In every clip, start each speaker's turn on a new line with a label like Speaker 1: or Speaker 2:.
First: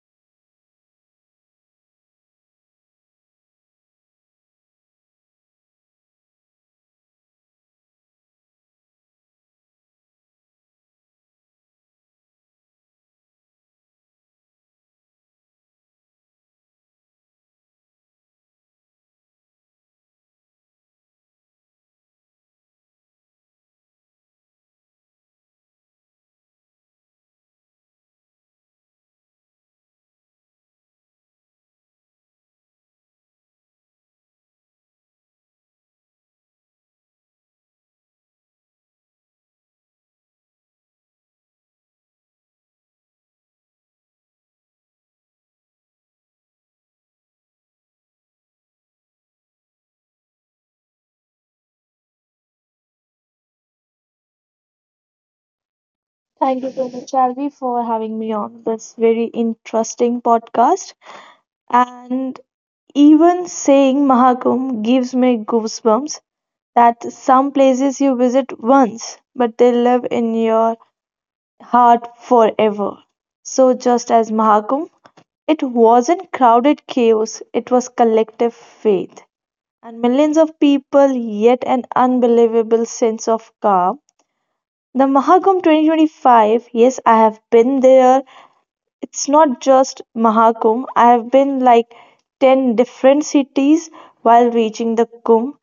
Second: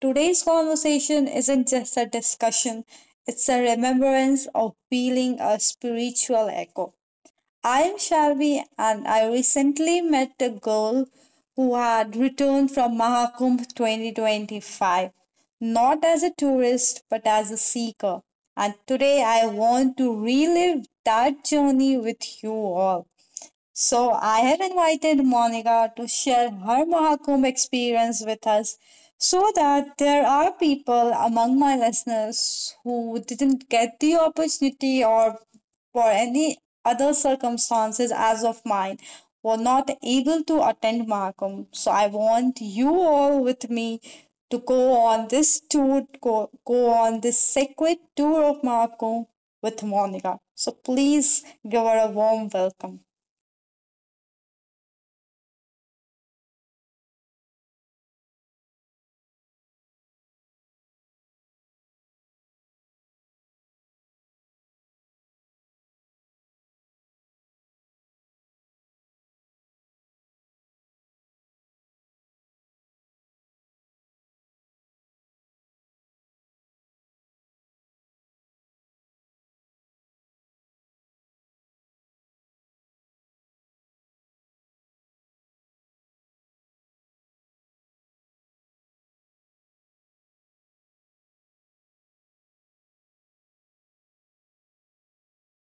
Speaker 1: Today's conversation isn't just a discussion, it's a remembrance of feeling a spiritual echo. I am Shalvi, and I recently met a girl who had returned from Mahakumbh 2025, not as a tourist but as a seeker. And today I want to relive that journey with you all. So I have invited Monica to share her Mahakumbh experience with us so that there are people among my listeners who didn't get the opportunity or for any other circumstances as of mine were not able to attend Mahakumbh. So I want you all with me to go on this tour, go on this sacred tour of Mahakumbh with Monica. So please give her a warm welcome.
Speaker 2: Thank you so much, Shalvi, for having me on this very interesting podcast. And even saying Mahakumbh gives me goosebumps that some places you visit once, but they live in your heart forever. So, just as Mahakumbh, it wasn't crowded chaos, it was collective faith. And millions of people, yet an unbelievable sense of calm. The Mahakumbh 2025, yes, I have been there. It's not just Mahakumbh, I've been like 10 different cities while reaching the Kumbh.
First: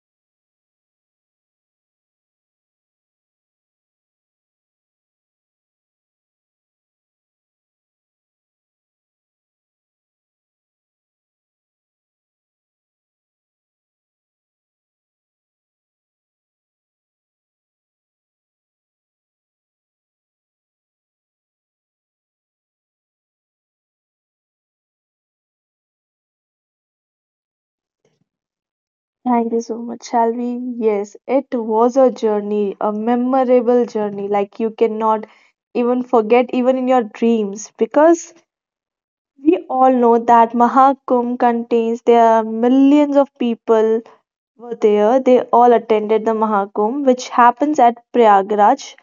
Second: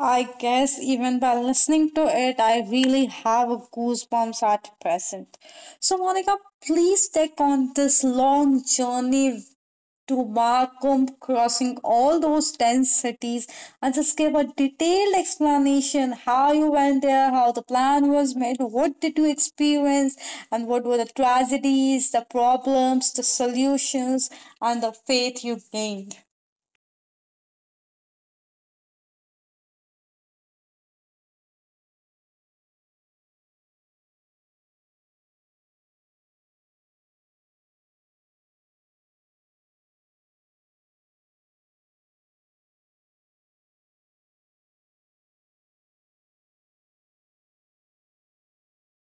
Speaker 1: I guess even by listening to it, I really have goosebumps at present. So, Monica, please take on this long journey to Markum, crossing all those 10 cities, and just give a detailed explanation how you went there, how the plan was made, what did you experience, and what were the tragedies, the problems, the solutions, and the faith you gained.
Speaker 2: Thank you so much, Shalvi. Yes, it was a journey, a memorable journey. Like you cannot even forget, even in your dreams, because we all know that Mahakumbh contains there are millions of people were there. They all attended the Mahakumbh, which happens at Prayagraj.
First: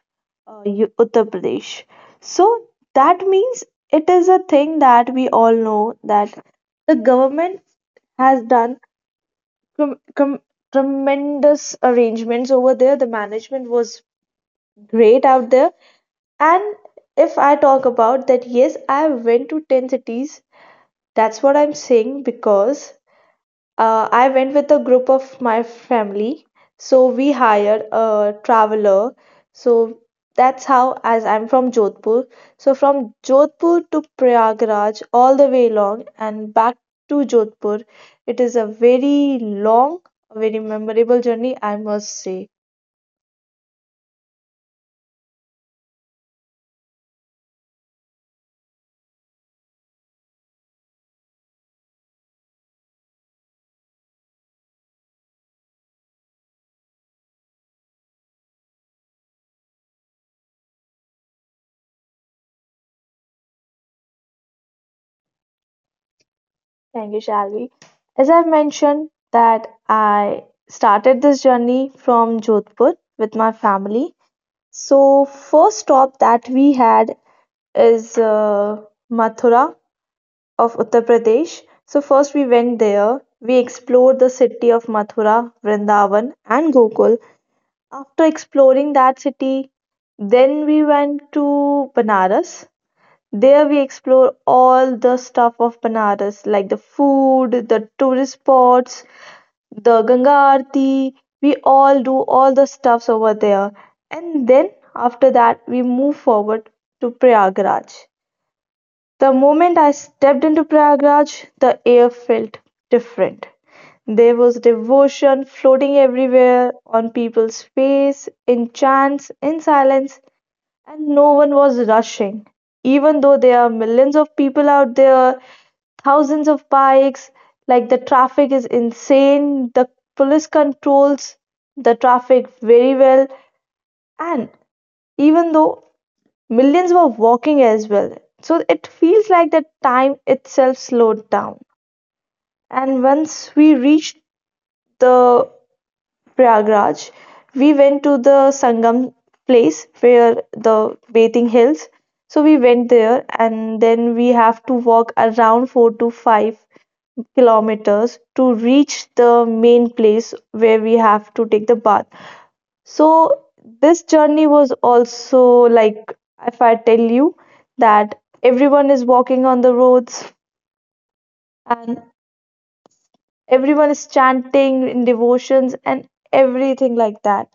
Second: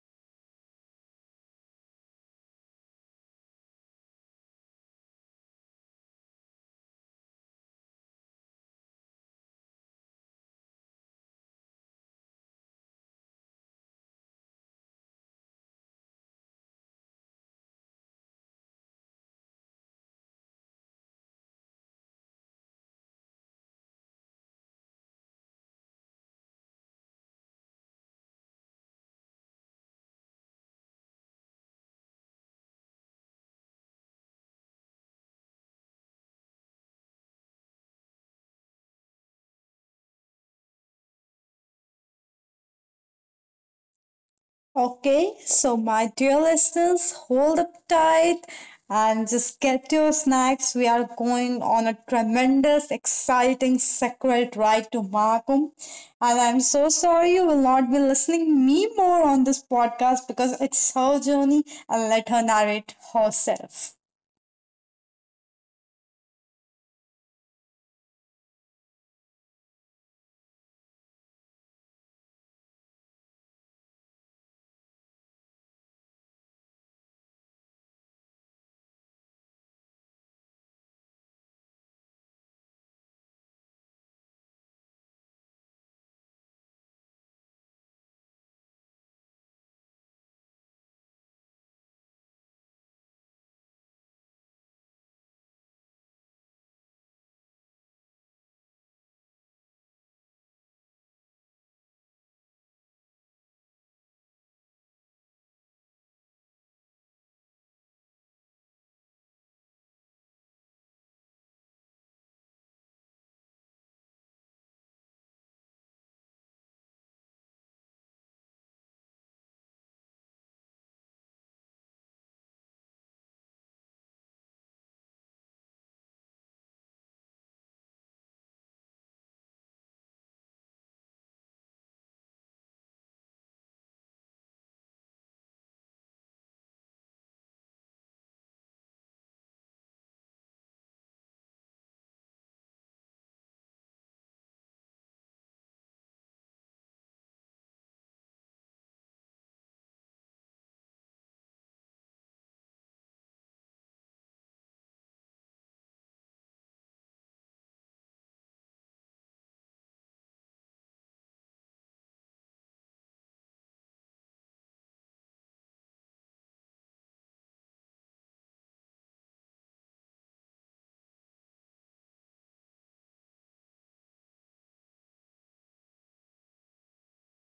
Speaker 2: Uttar Pradesh. So that means it is a thing that we all know that the government has done com- com- tremendous arrangements over there. The management was great out there. And if I talk about that, yes, I went to 10 cities. That's what I'm saying because I went with a group of my family, so we hired a traveler. So that's how, as I'm from Jodhpur, so from Jodhpur to Prayagraj all the way long and back to Jodhpur, it is a very long, very memorable journey, I must say.
Speaker 1: Okay, so my dear listeners, hold up tight and just get your snacks. We are going on a tremendous, exciting, sacred ride to Mahakum. And I'm so sorry you will not be listening me more on this podcast because it's her journey and let her narrate herself.
Speaker 2: Thank you, Shalvi. As I've mentioned, that I started this journey from Jodhpur with my family. So, first stop that we had is Mathura of Uttar Pradesh. So first we went there. We explored the city of Mathura, Vrindavan, and Gokul. After exploring that city, then we went to Banaras. There we explore all the stuff of Banaras, like the food, the tourist spots, the Ganga Aarti. We all do all the stuffs over there. And then after that, we move forward to Prayagraj. The moment I stepped into Prayagraj, the air felt different. There was devotion floating everywhere, on people's face, in chants, in silence, and no one was rushing. Even though there are millions of people out there, thousands of bikes, like the traffic is insane, the police controls the traffic very well, and even though millions were walking as well, so it feels like the time itself slowed down. And once we reached the Prayagraj, we went to the Sangam place where the bathing hills. So we went there, and then we have to walk around 4 to 5 kilometers to reach the main place where we have to take the bath. So this journey was also like if I tell you that everyone is walking on the roads and everyone is chanting in devotions and everything like that.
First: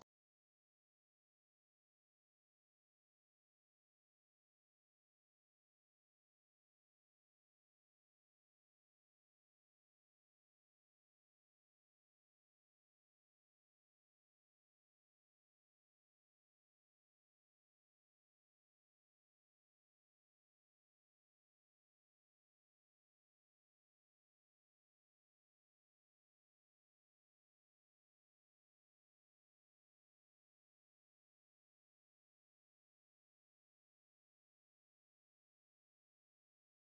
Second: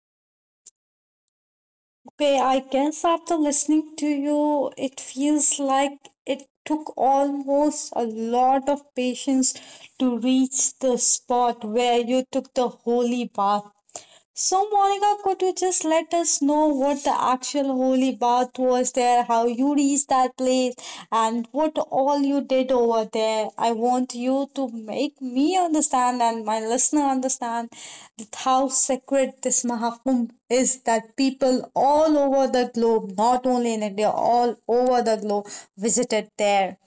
Speaker 1: Okay, I guess after listening to you, it feels like it took almost a lot of patience to reach the spot where you took the holy bath. So, Monica, could you just let us know what the actual holy bath was there, how you reached that place, and what all you did over there? I want you to make me understand and my listener understand that how sacred this Mahakumbh is that people all over the globe, not only in India, all over the globe, visited there.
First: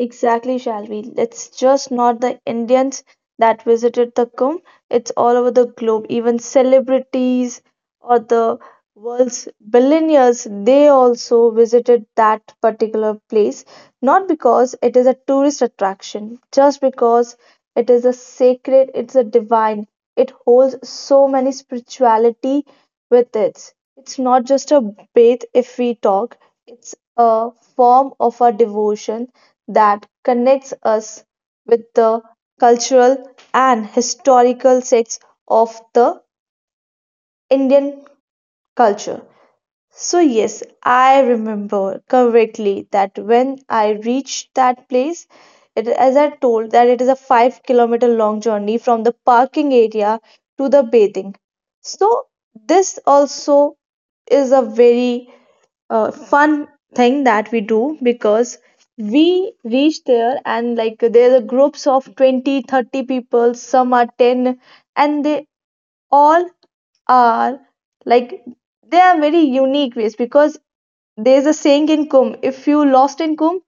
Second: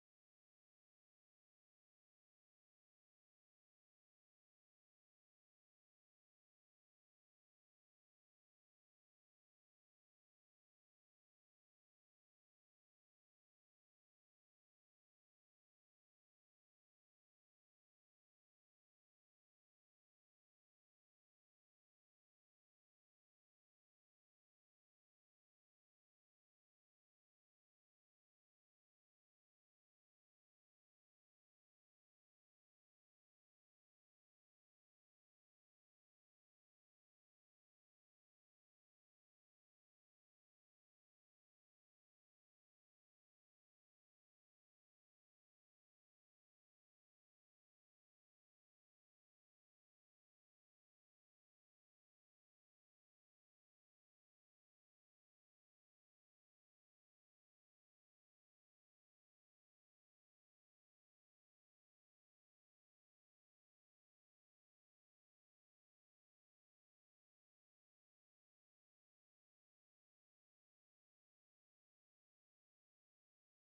Speaker 2: Exactly, Shalvi. It's just not the Indians that visited the Kumbh, it's all over the globe. Even celebrities or the world's billionaires, they also visited that particular place, not because it is a tourist attraction, just because it is a sacred, it's a divine. It holds so many spirituality with it. It's not just a bath if we talk, it's a form of our devotion that connects us with the cultural and historical sets of the Indian culture. So, yes, I remember correctly that when I reached that place, it, as I told, that it is a 5 kilometer long journey from the parking area to the bathing. So, this also is a very fun thing that we do because we reach there and like there's a groups of 20, 30 people some are 10, and they all are like they are very unique ways because there's a saying in Kum, if you lost in Kum,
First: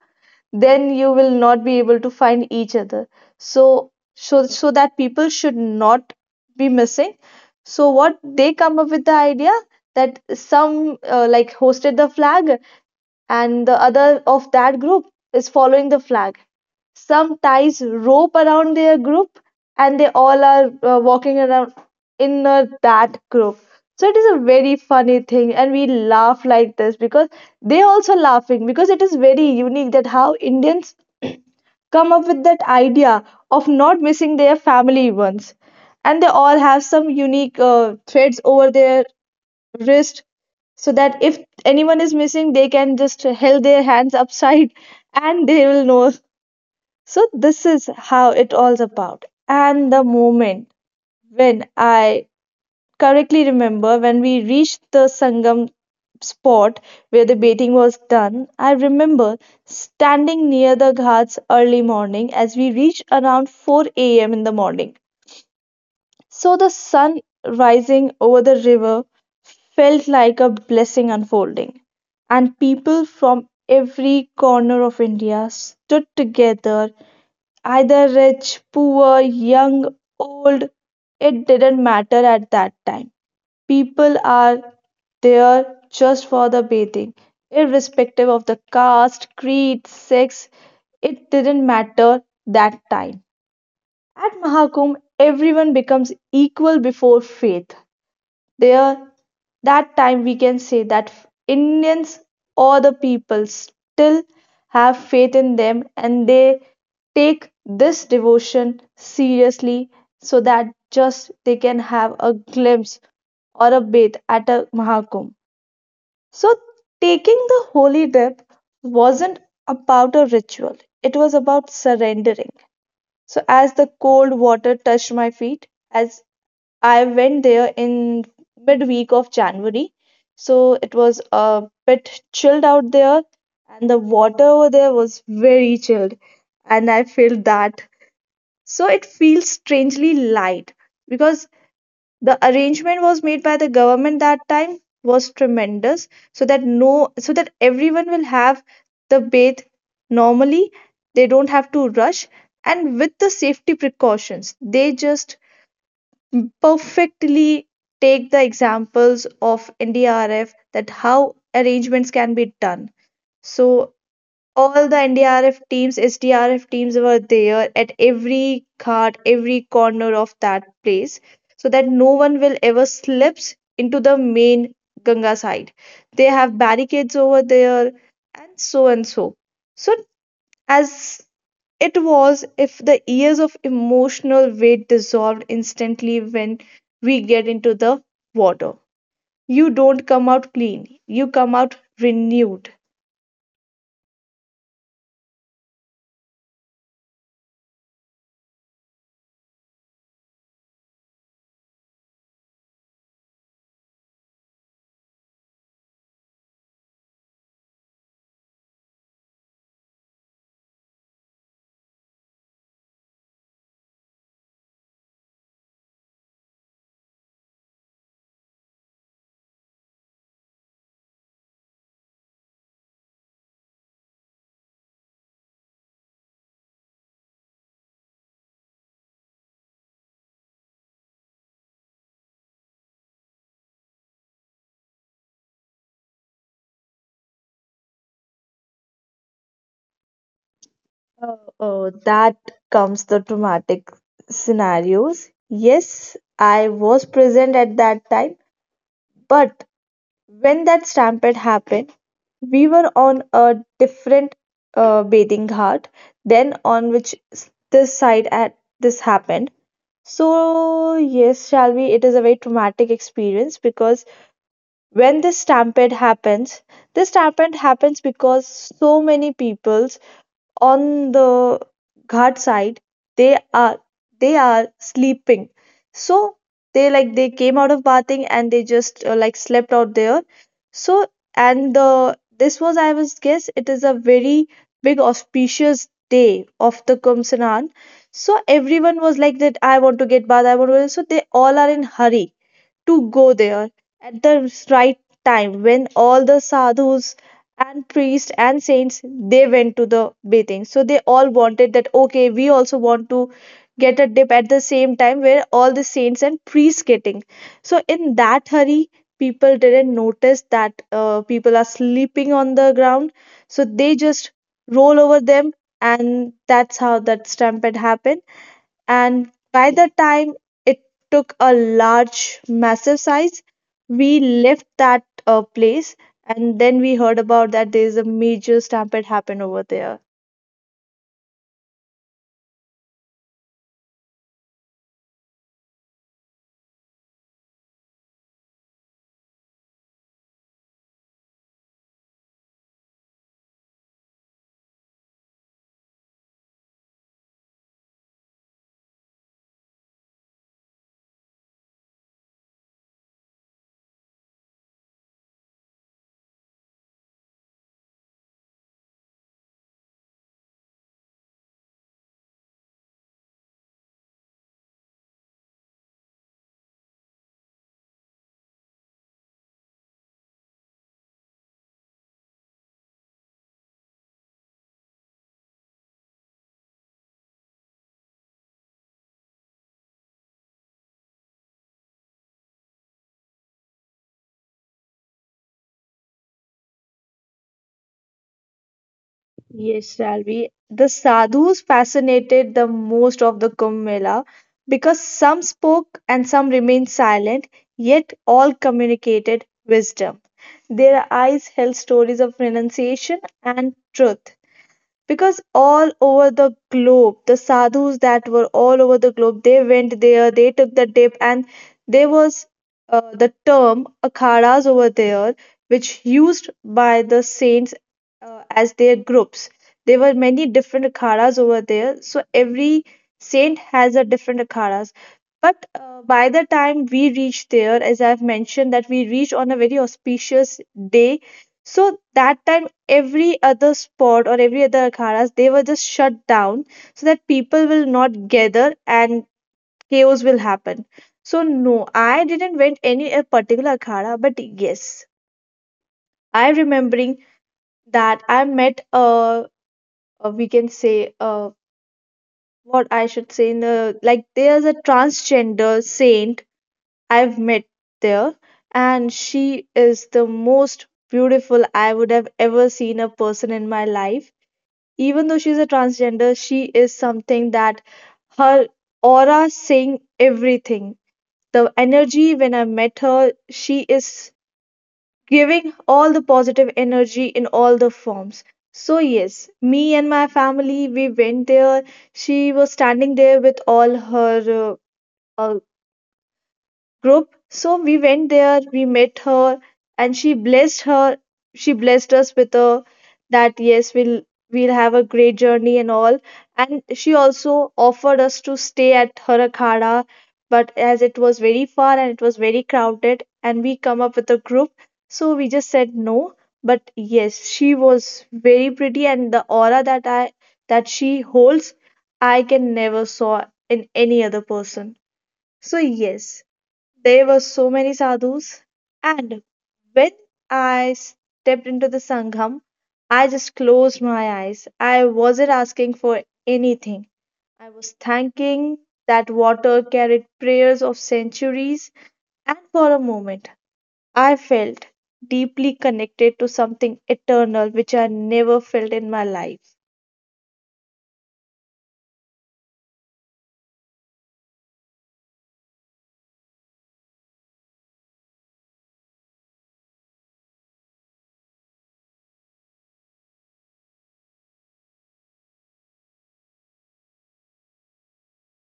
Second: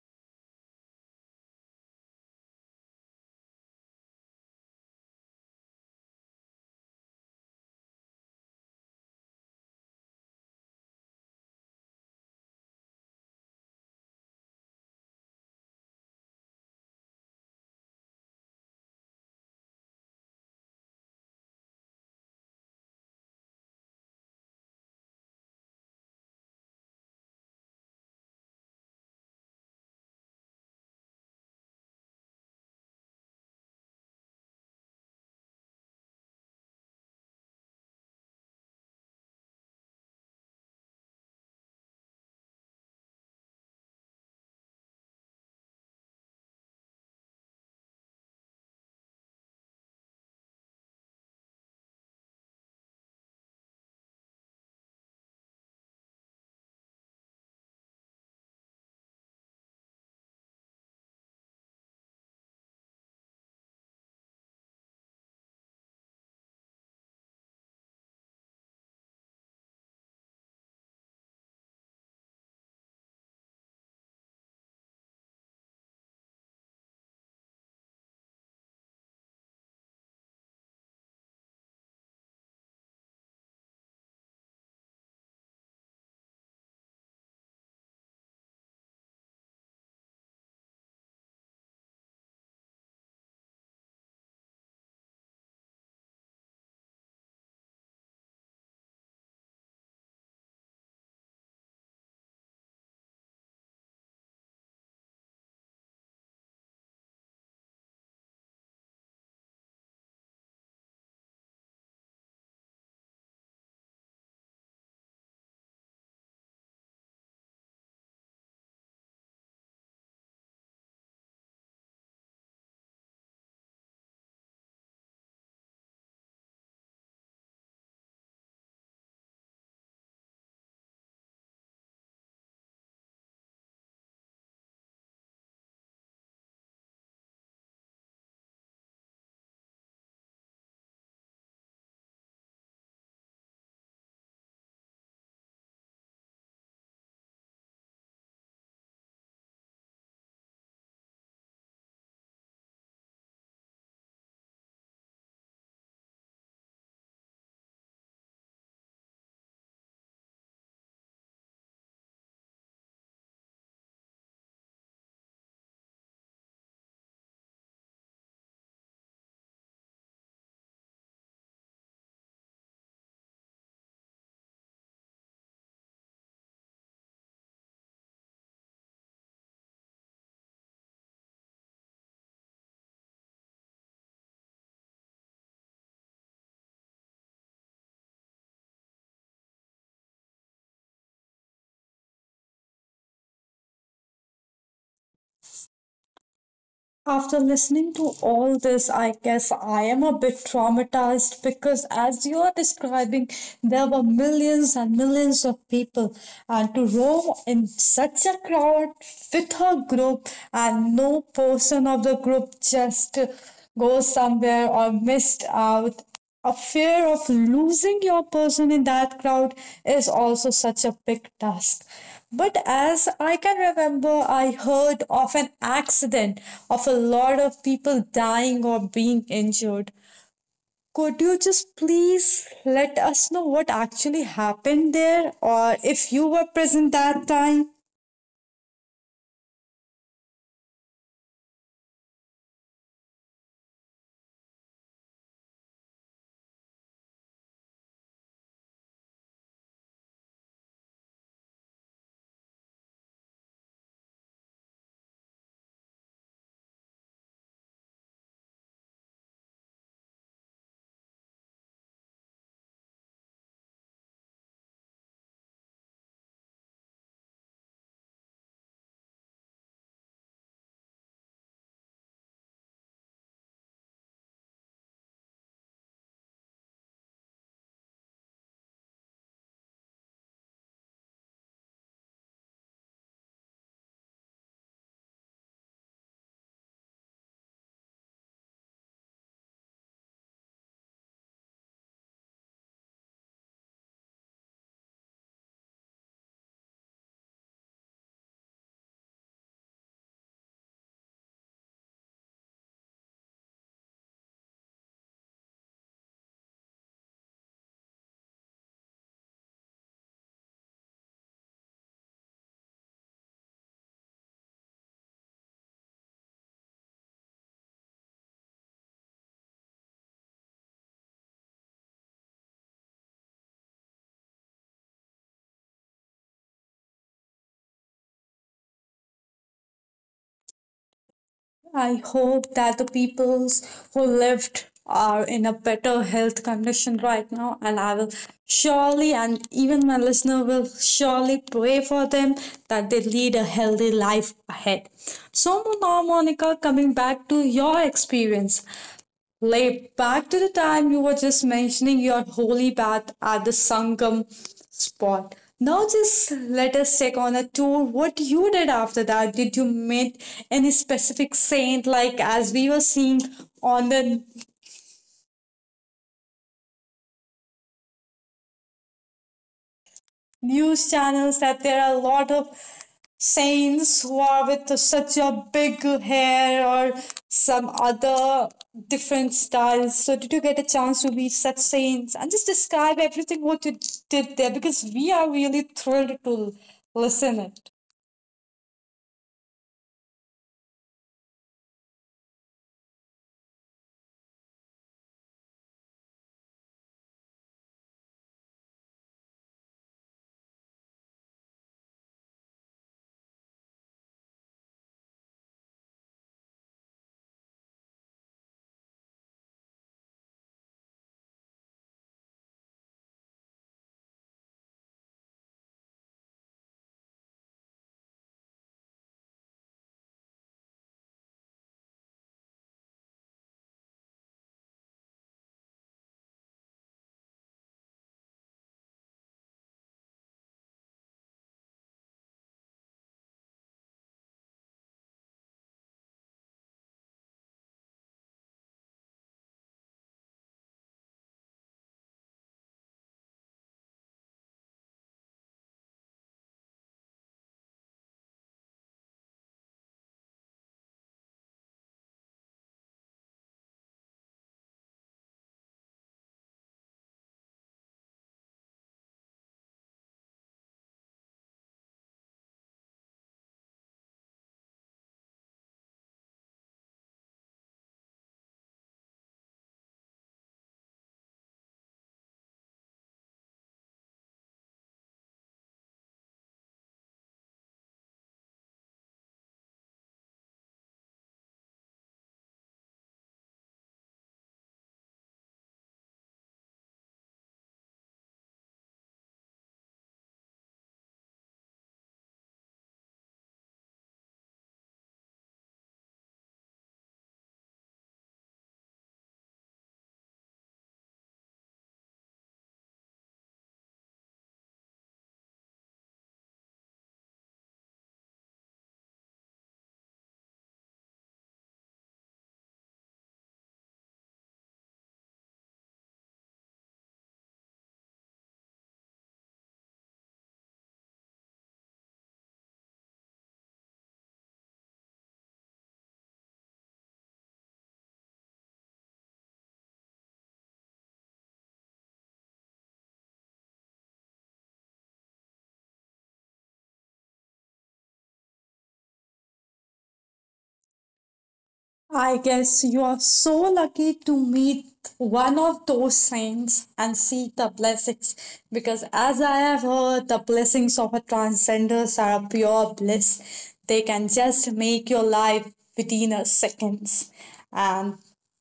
Speaker 2: then you will not be able to find each other, so that people should not be missing. So what they come up with the idea that some like hosted the flag and the other of that group is following the flag, some ties rope around their group and they all are walking around in that group. So it is a very funny thing, and we laugh like this because they also laughing because it is very unique that how Indians come up with that idea of not missing their family once, and they all have some unique threads over their wrist so that if anyone is missing, they can just held their hands upside and they will know. So this is how it all's about. And the moment when I correctly remember when we reached the Sangam spot where the bathing was done, I remember standing near the ghats early morning as we reached around 4 a.m. in the morning. So the sun rising over the river felt like a blessing unfolding, and people from every corner of India stood together, either rich, poor, young, old, it didn't matter at that time. People are there just for the bathing, irrespective of the caste, creed, sex. It didn't matter that time. At Mahakumbh, everyone becomes equal before faith there. That time we can say that Indians or the people still have faith in them, and they take this devotion seriously so that just they can have a glimpse or a bath at a Mahakumbh. So taking the holy dip wasn't about a ritual, it was about surrendering. So as the cold water touched my feet, as I went there in midweek of January, so it was a bit chilled out there, and the water over there was very chilled, and I felt that. So it feels strangely light because the arrangement was made by the government that time was tremendous, so that no, so that everyone will have the bathe normally. They don't have to rush, and with the safety precautions, they just perfectly take the examples of NDRF that how arrangements can be done. So all the NDRF teams, SDRF teams were there at every cart, every corner of that place, so that no one will ever slips into the main Ganga side. They have barricades over there, and so and so. So as it was if the years of emotional weight dissolved instantly when we get into the water. You don't come out clean, you come out renewed.
Speaker 1: After listening to all this, I guess I am a bit traumatized because, as you are describing, there were millions and millions of people, and to roam in such a crowd with her group, and no person of the group just goes somewhere or missed out a fear of losing your person in that crowd is also such a big task. But as I can remember, I heard of an accident of a lot of people dying or being injured. Could you just please let us know what actually happened there or if you were present that time?
Speaker 2: That comes the traumatic scenarios. Yes, I was present at that time, but when that stampede happened, we were on a different bathing ghat than on which this side at this happened. So, yes, Shalvi, it is a very traumatic experience because when this stampede happens because so many people on the ghat side they are they are sleeping. So they like they came out of bathing and they just like slept out there. So and the this was I was guess it is a very big auspicious day of the Kumsanan, so everyone was like that I want to get bath I want to, so they all are in hurry to go there at the right time when all the sadhus and priests and saints they went to the bathing. So they all wanted that okay we also want to get a dip at the same time where all the saints and priests getting. So in that hurry, people didn't notice that people are sleeping on the ground, so they just roll over them, and that's how that stampede happened. And by the time it took a large, massive size, we left that place, and then we heard about that there is a major stampede happened over there.
Speaker 1: I hope that the peoples who lived are in a better health condition right now, and I will surely, and even my listener will surely pray for them that they lead a healthy life ahead. So now, Monica, coming back to your experience, like back to the time you were just mentioning your holy bath at the Sangam spot. Now just let us take on a tour what you did after that. Did you meet any specific saint like as we were seeing on the news channels that there are a lot of saints who are with such a big hair or some other different styles. So, did you get a chance to meet such saints? And just describe everything what you did there because we are really thrilled to listen it.
Speaker 2: Yes, Shalvi. The sadhus fascinated the most of the Kumbh Mela because some spoke and some remained silent, yet all communicated wisdom. Their eyes held stories of renunciation and truth. Because all over the globe the sadhus that were all over the globe, they went there, they took the dip. And there was the term akhadas over there which used by the saints as their groups. There were many different akhadas over there, so every saint has a different akhadas. But by the time we reached there, as I've mentioned, that we reached on a very auspicious day. So that time every other spot or every other akhadas they were just shut down so that people will not gather and chaos will happen. So no, I didn't went any a particular akhara, but yes, I remembering that I met a we can say what I should say in the like there's a transgender saint I've met there, and she is the most beautiful I would have ever seen a person in my life. Even though she's a transgender, she is something that her aura saying everything. The energy when I met her, she is giving all the positive energy in all the forms. So yes, me and my family we went there, she was standing there with all her uh, uh, group. So we went there, we met her, and she blessed her. She blessed us with a that yes, we'll have a great journey and all. And she also offered us to stay at her akhada, but as it was very far and it was very crowded, and we come up with a group, so we just said no. But yes, she was very pretty, and the aura that I that she holds, I can never saw in any other person. So yes, there were so many sadhus, and when I stepped into the Sangham, I just closed my eyes. I wasn't asking for anything. I was thanking that water carried prayers of centuries, and for a moment, I felt deeply connected to something eternal which I never felt in my life.
Speaker 1: I guess you are so lucky to meet one of those saints and see the blessings because, as I have heard, the blessings of a transcenders are a pure bliss. They can just make your life within a seconds. And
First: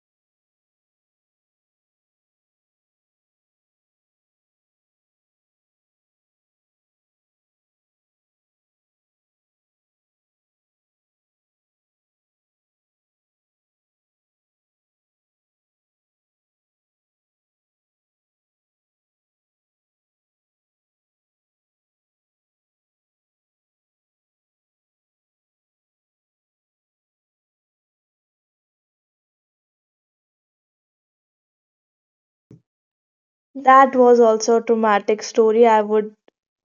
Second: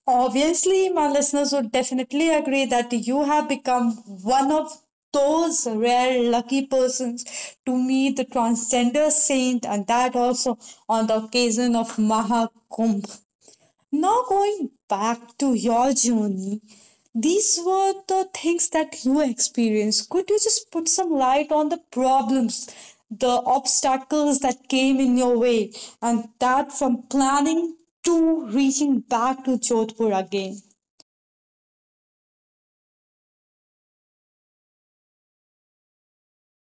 Speaker 1: obviously, my listeners would definitely agree that you have become one of those rare lucky persons to meet the transgender saint and that also on the occasion of Maha Kumbh. Now, going back to your journey, these were the things that you experienced. Could you just put some light on the problems, the obstacles that came in your way, and that from planning to reaching back to Jodhpur again?
Speaker 2: That was also a traumatic story I would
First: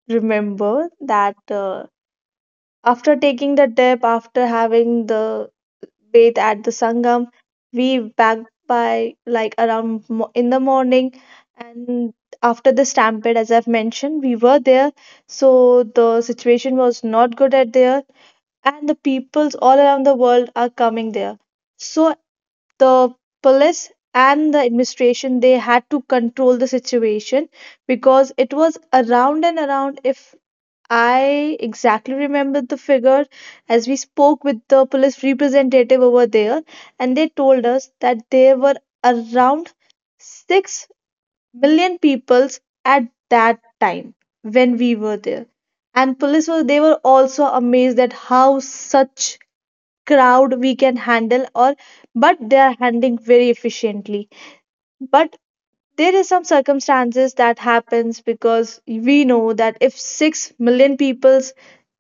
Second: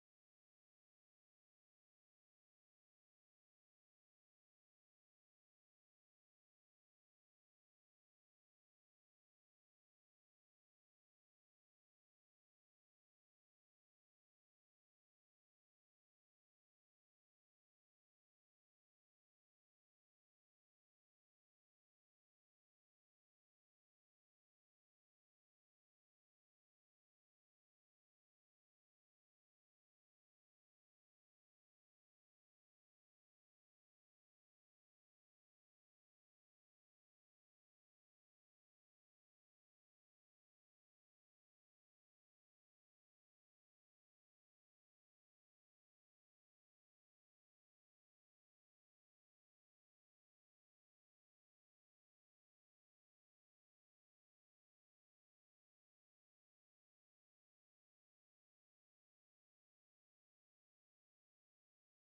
Speaker 2: remember that after taking the dip, after having the bathe at the Sangam, we back by like around in the morning. And after the stampede, as I've mentioned, we were there. So the situation was not good at there. And the peoples all around the world are coming there. So the police and the administration, they had to control the situation, because it was around and around. If I exactly remember the figure, as we spoke with the police representative over there, and they told us that there were around 6 million peoples at that time when we were there. And police were they were also amazed at how such crowd we can handle or but they are handling very efficiently. But there is some circumstances that happens, because we know that if 6 million people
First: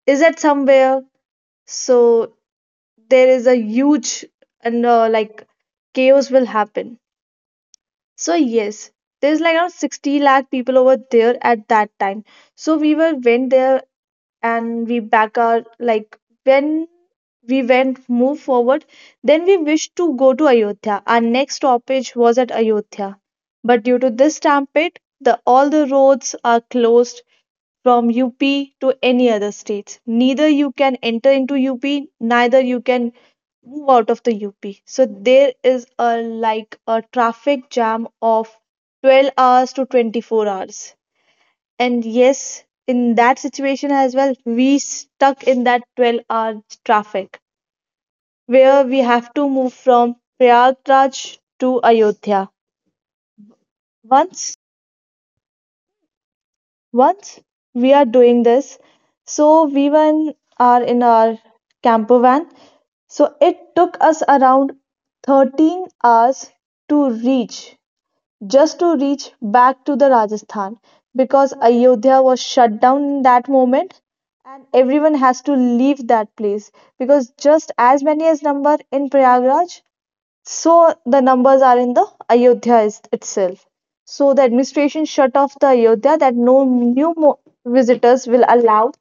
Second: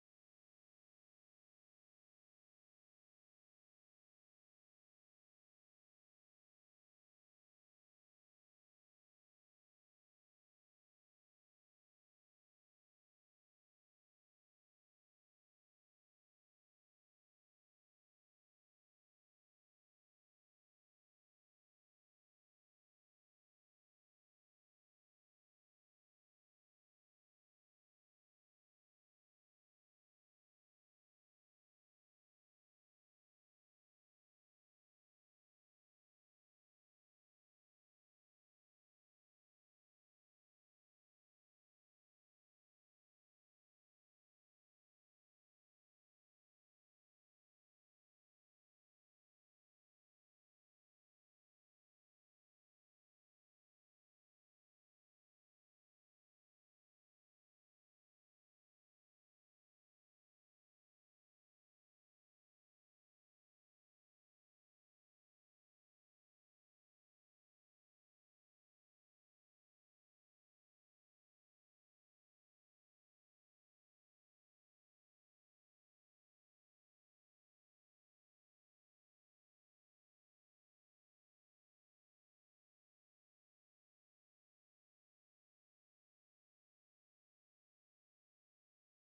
Speaker 2: is at somewhere, so there is a huge and like chaos will happen. So yes, there's like around 60 lakh people over there at that time. So we were went there, and we back our like when we went move forward, then we wished to go to Ayodhya. Our next stoppage was at Ayodhya, but due to this stampede, the all the roads are closed from UP to any other states. Neither you can enter into UP, neither you can move out of the UP. So there is a like a traffic jam of 12 hours to 24 hours. And yes, in that situation as well, we stuck in that 12-hour traffic where we have to move from Prayagraj to Ayodhya. Once Once we are doing this, so we were are in our camper van. So it took us around 13 hours to reach, just to reach back to the Rajasthan, because Ayodhya was shut down in that moment and everyone has to leave that place, because just as many as number in Prayagraj, so the numbers are in the Ayodhya is, itself. So the administration shut off the Ayodhya that no new visitors will allow.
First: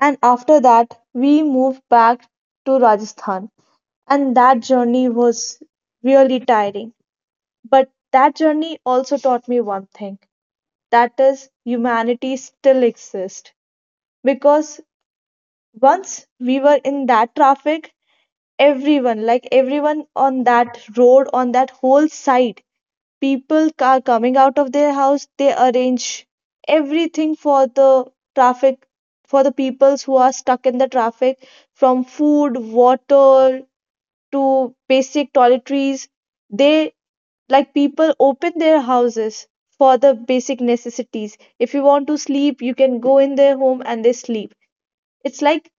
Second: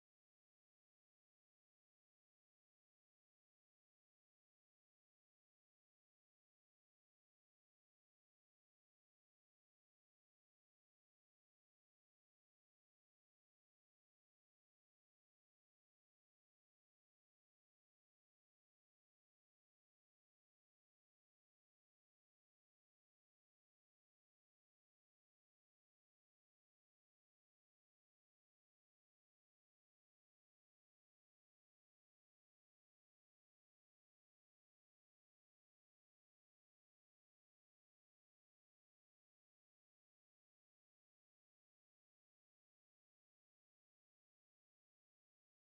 Speaker 2: And after that, we moved back to Rajasthan. And that journey was really tiring. But that journey also taught me one thing, that is, humanity still exists. Because once we were in that traffic, everyone, like everyone on that road, on that whole side, people are coming out of their house. They arrange everything for the traffic, for the peoples who are stuck in the traffic, from food, water to basic toiletries. They like people open their houses for the basic necessities. If you want to sleep, you can go in their home and they sleep. It's like,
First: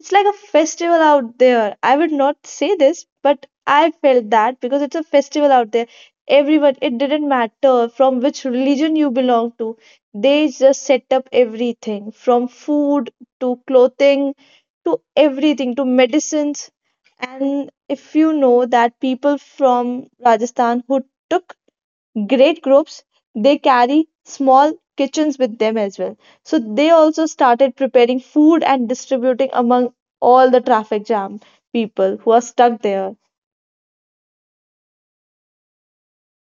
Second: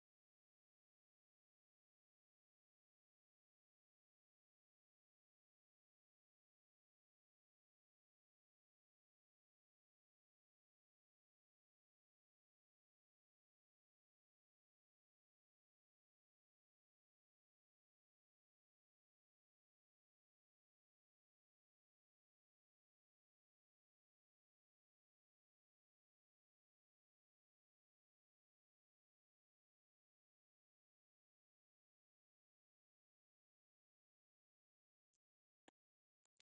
Speaker 2: it's like a festival out there. I would not say this, but I felt that, because it's a festival out there. Everyone, it didn't matter from which religion you belong to. They just set up everything, from food to clothing to everything to medicines. And if you know that people from Rajasthan who took great groups, they carry small kitchens with them as well, so they also started preparing food and distributing among all the traffic jam people who are stuck there.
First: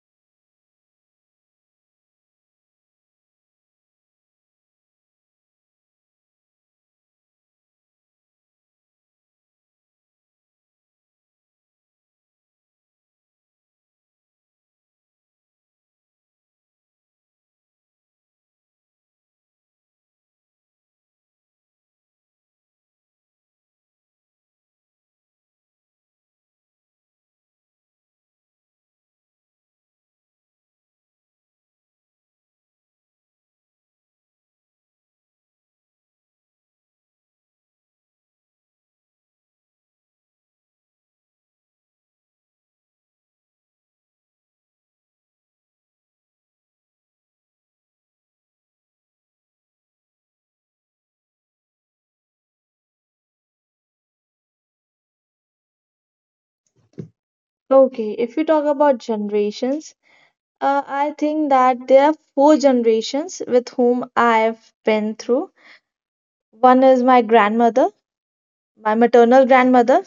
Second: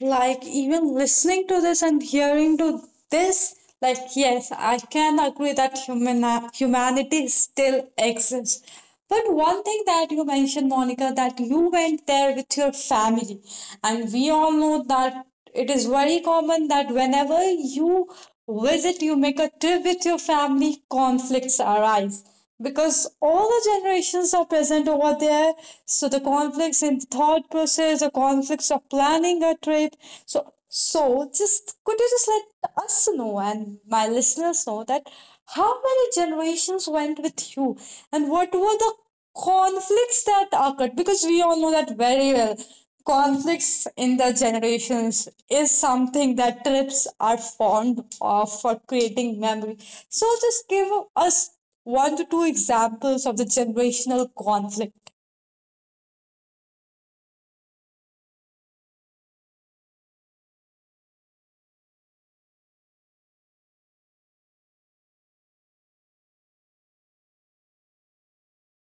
Speaker 1: Like even listening to this and hearing to this, like, yes, I can agree that humanity still exists. But one thing that you mentioned, Monica, that you went there with your family, and we all know that it is very common that whenever you visit, you make a trip with your family, conflicts arise because all the generations are present over there. So the conflicts in thought process, the conflicts of planning a trip, so just could you just let us know and my listeners know that how many generations went with you and what were the conflicts that occurred, because we all know that very well, conflicts in the generations is something that trips are formed of for creating memory. So just give us one to two examples of the generational conflict.
Speaker 2: Okay, if you talk about generations, I think that there are 4 generations with whom I've been through. One is my grandmother, my maternal grandmother,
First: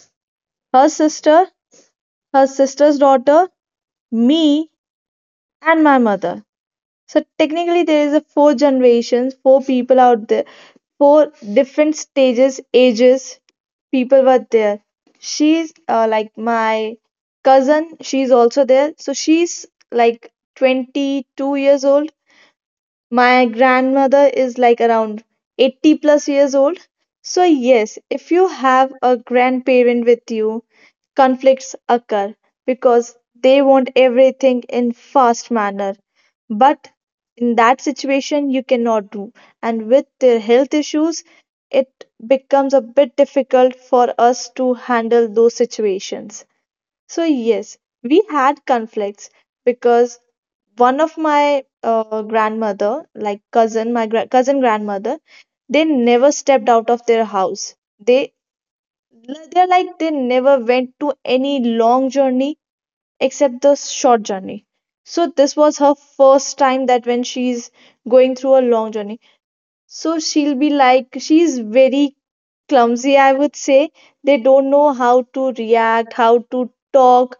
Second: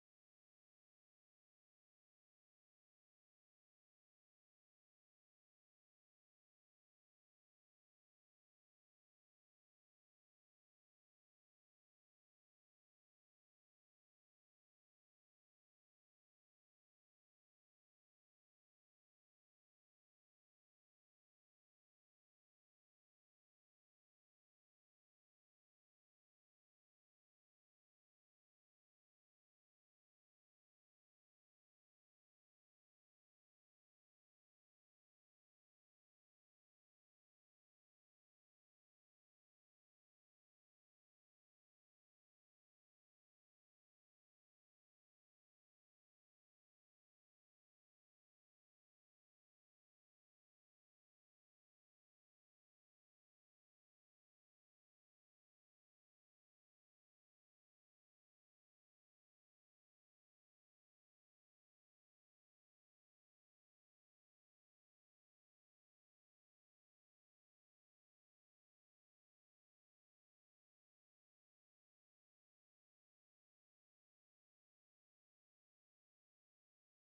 Speaker 2: her sister, her sister's daughter, me, and my mother. So technically, there is a 4 generations, 4 people out there, four different stages, ages. People were there. She's like my cousin. She's also there. So she's like 22 years old. My grandmother is like around 80 plus years old. So, yes, if you have a grandparent with you, conflicts occur because they want everything in fast manner. But in that situation, you cannot do. And with their health issues, it becomes a bit difficult for us to handle those situations. So, yes, we had conflicts because one of my grandmother, like cousin, my cousin grandmother, they never stepped out of their house. They they're like they never went to any long journey except the short journey. So this was her first time that when she's going through a long journey. So she'll be like she's very clumsy, I would say. They don't know how to react, how to talk,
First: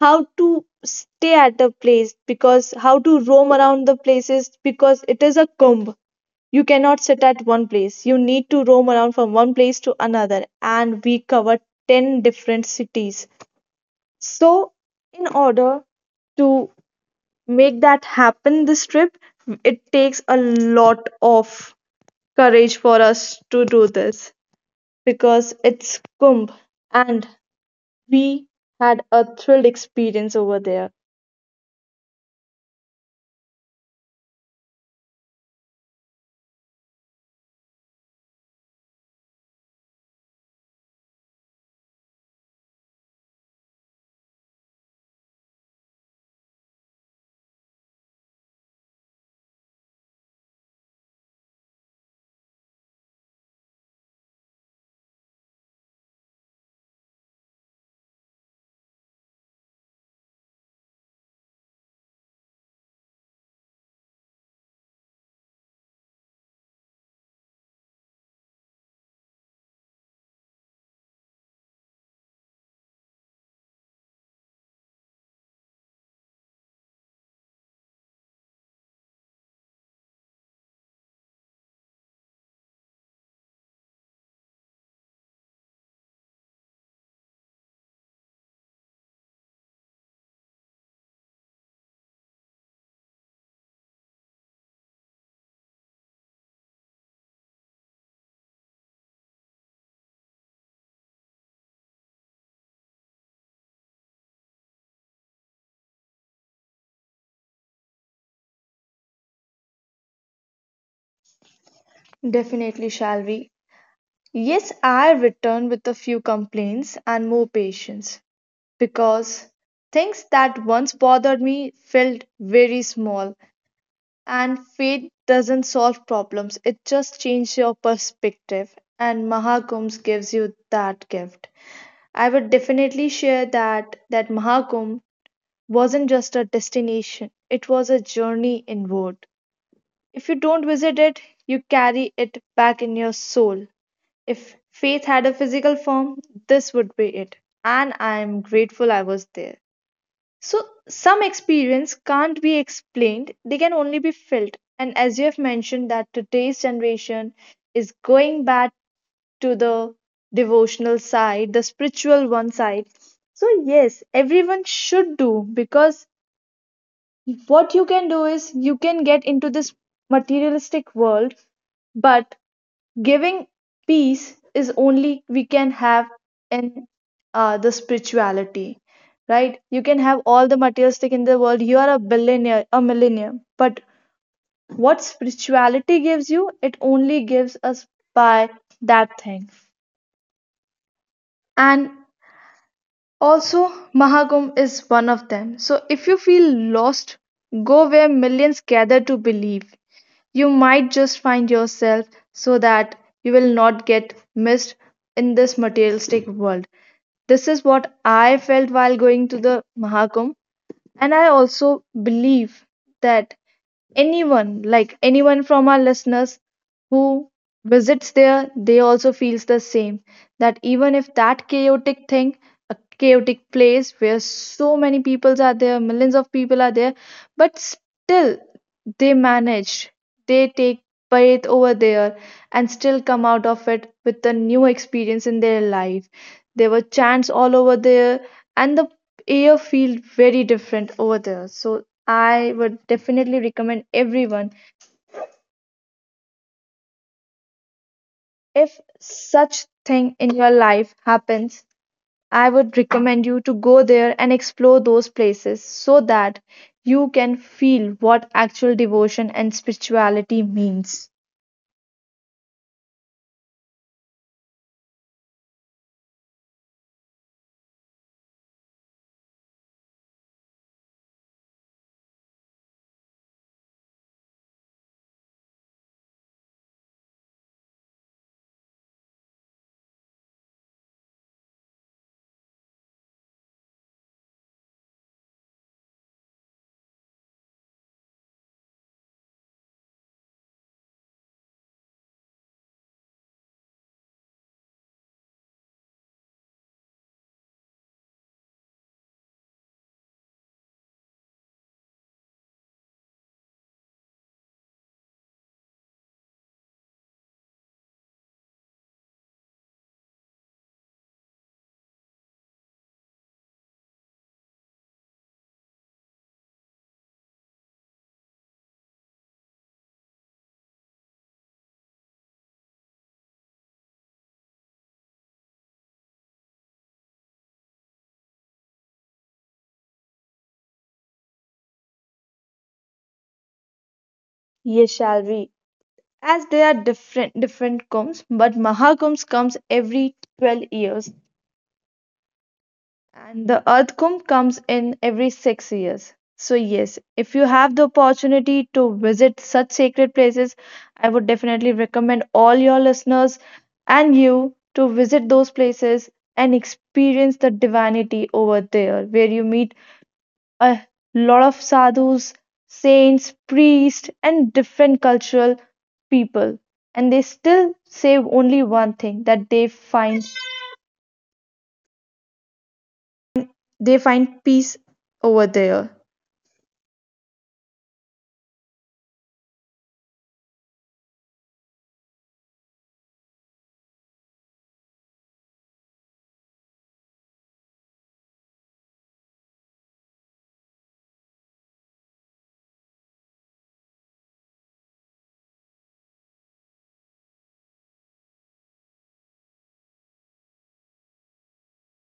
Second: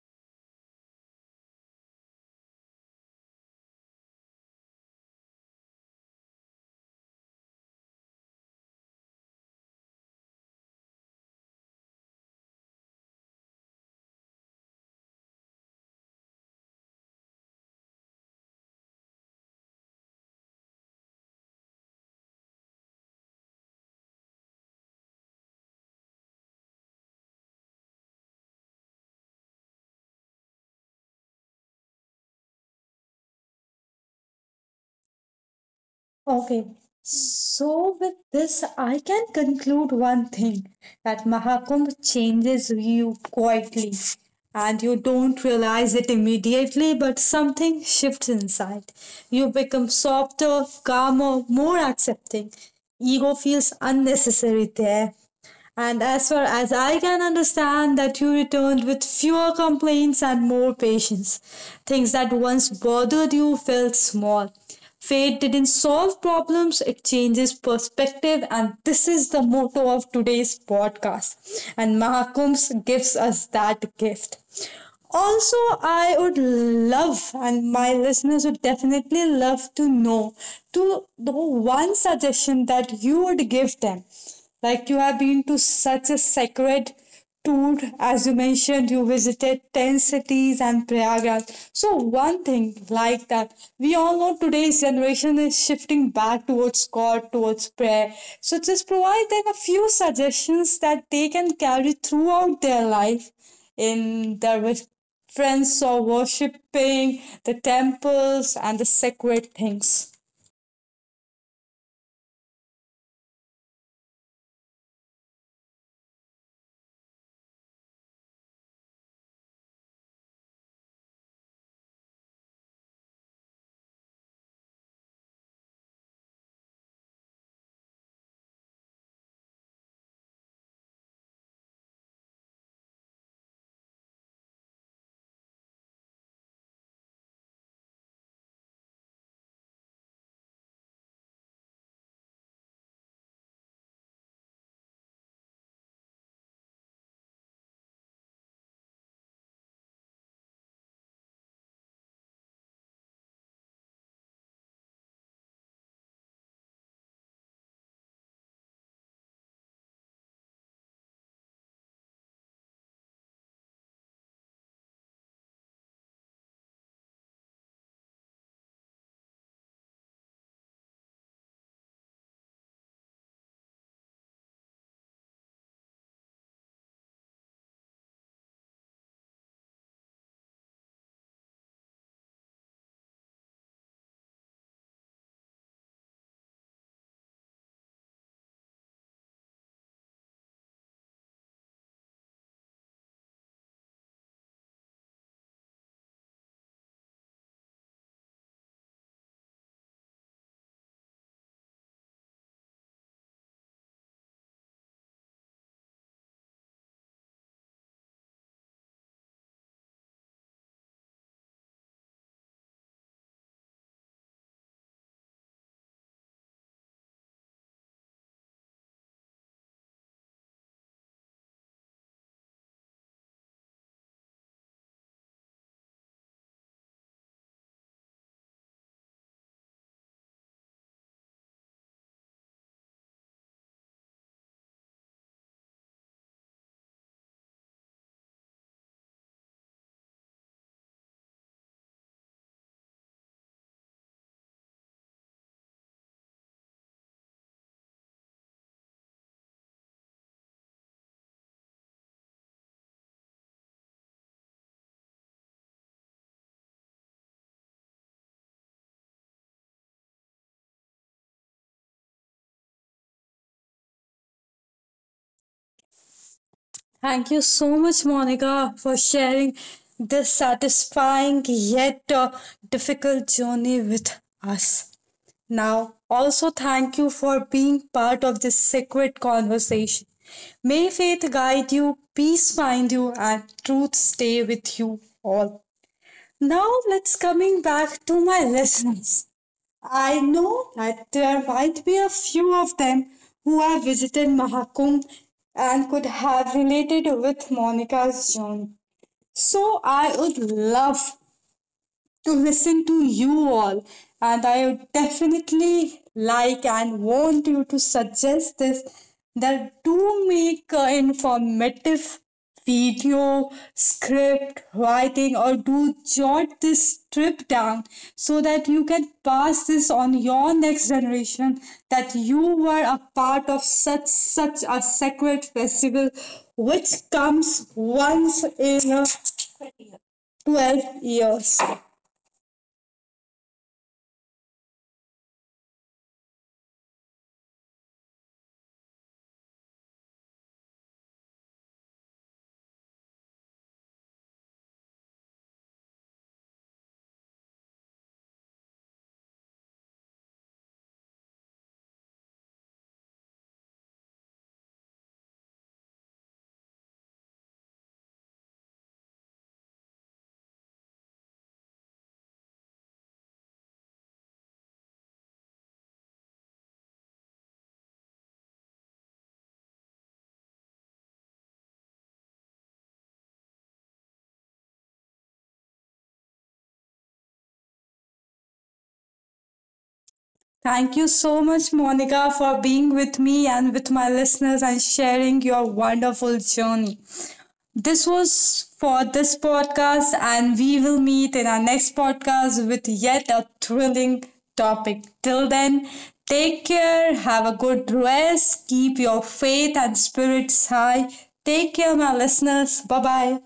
Speaker 2: how to stay at a place, because how to roam around the places, because it is a kumbh. You cannot sit at one place, you need to roam around from one place to another. And we covered 10 different cities, so in order to make that happen this trip, it takes a lot of courage for us to do this, because it's kumbh, and we had a thrilled experience over there.
Speaker 1: Okay, so with this, I can conclude one thing that Mahakumbh changes you quietly and you don't realize it immediately, but something shifts inside. You become softer, calmer, more accepting. Ego feels unnecessary there. And as far as I can understand, that you returned with fewer complaints and more patience. Things that once bothered you felt small. Fate didn't solve problems, it changes perspective, and this is the motto of today's podcast. And Mahakumbh gives us that gift. Also, I would love, and my listeners would definitely love to know, to the one suggestion that you would give them. Like you have been to such a sacred tour, as you mentioned, you visited 10 cities and Prayagraj. So, one thing like that, we all know today's generation is shifting back towards God, towards prayer. So, just provide them a few suggestions that they can carry throughout their life in there friends saw worshipping the temples and the sacred things.
Speaker 2: Definitely, shall we? Yes, I returned with a few complaints and more patience, because things that once bothered me felt very small. And fate doesn't solve problems, it just changes your perspective. And Mahakumbh gives you that gift. I would definitely share that that Mahakumbh wasn't just a destination, it was a journey inward. If you don't visit it, you carry it back in your soul. If faith had a physical form, this would be it. And I am grateful I was there. So, some experience can't be explained, they can only be felt. And as you have mentioned, that today's generation is going back to the devotional side, the spiritual one side. So, yes, everyone should do because what you can do is you can get into this materialistic world, but giving peace is only we can have in the spirituality, right? You can have all the materialistic in the world. You are a billionaire, a millionaire, but what spirituality gives you, it only gives us by that thing. And also, Mahakumbh is one of them. So if you feel lost, go where millions gather to believe. You might just find yourself, so that you will not get missed in this materialistic world. This is what I felt while going to the Mahakumbh, and I also believe that anyone like anyone from our listeners who visits there they also feels the same, that even if that chaotic thing, a chaotic place where so many peoples are there, millions of people are there, but still they manage, they take bath over there and still come out of it with a new experience in their life. There were chants all over there, and the air feel very different over there. So I would definitely recommend everyone, if such thing in your life happens, I would recommend you to go there and explore those places, so that you can feel what actual devotion and spirituality means.
Speaker 1: Thank you so much, Monica, for sharing this satisfying yet difficult journey with us. Now, also thank you for being part of this sacred conversation. May faith guide you, peace find you, and truth stay with you all. Now, let's coming back to my listeners. I know that there might be a few of them who have visited Mahakumbh and could have related with Monica's journey. So I would love to listen to you all. And I would definitely like and want you to suggest this, that do make a informative video, script, writing, or do jot this trip down so that you can pass this on your next generation that you were a part of such a sacred festival which comes once in a 12 years.
Speaker 2: Yes, shall we? As they are different different comes, but Mahakumbh comes every 12 years and the earth kumbh comes in every 6 years. So yes, if you have the opportunity to visit such sacred places, I would definitely recommend all your listeners and you to visit those places and experience the divinity over there, where you meet a lot of sadhus, saints, priests and different cultural people, and they still say only one thing, that they find, they find peace over there.
Speaker 1: Thank you so much, Monica, for being with me and with my listeners and sharing your wonderful journey. This was for this podcast, and we will meet in our next podcast with yet a thrilling topic. Till then, take care, have a good rest, keep your faith and spirits high. Take care, my listeners. Bye bye.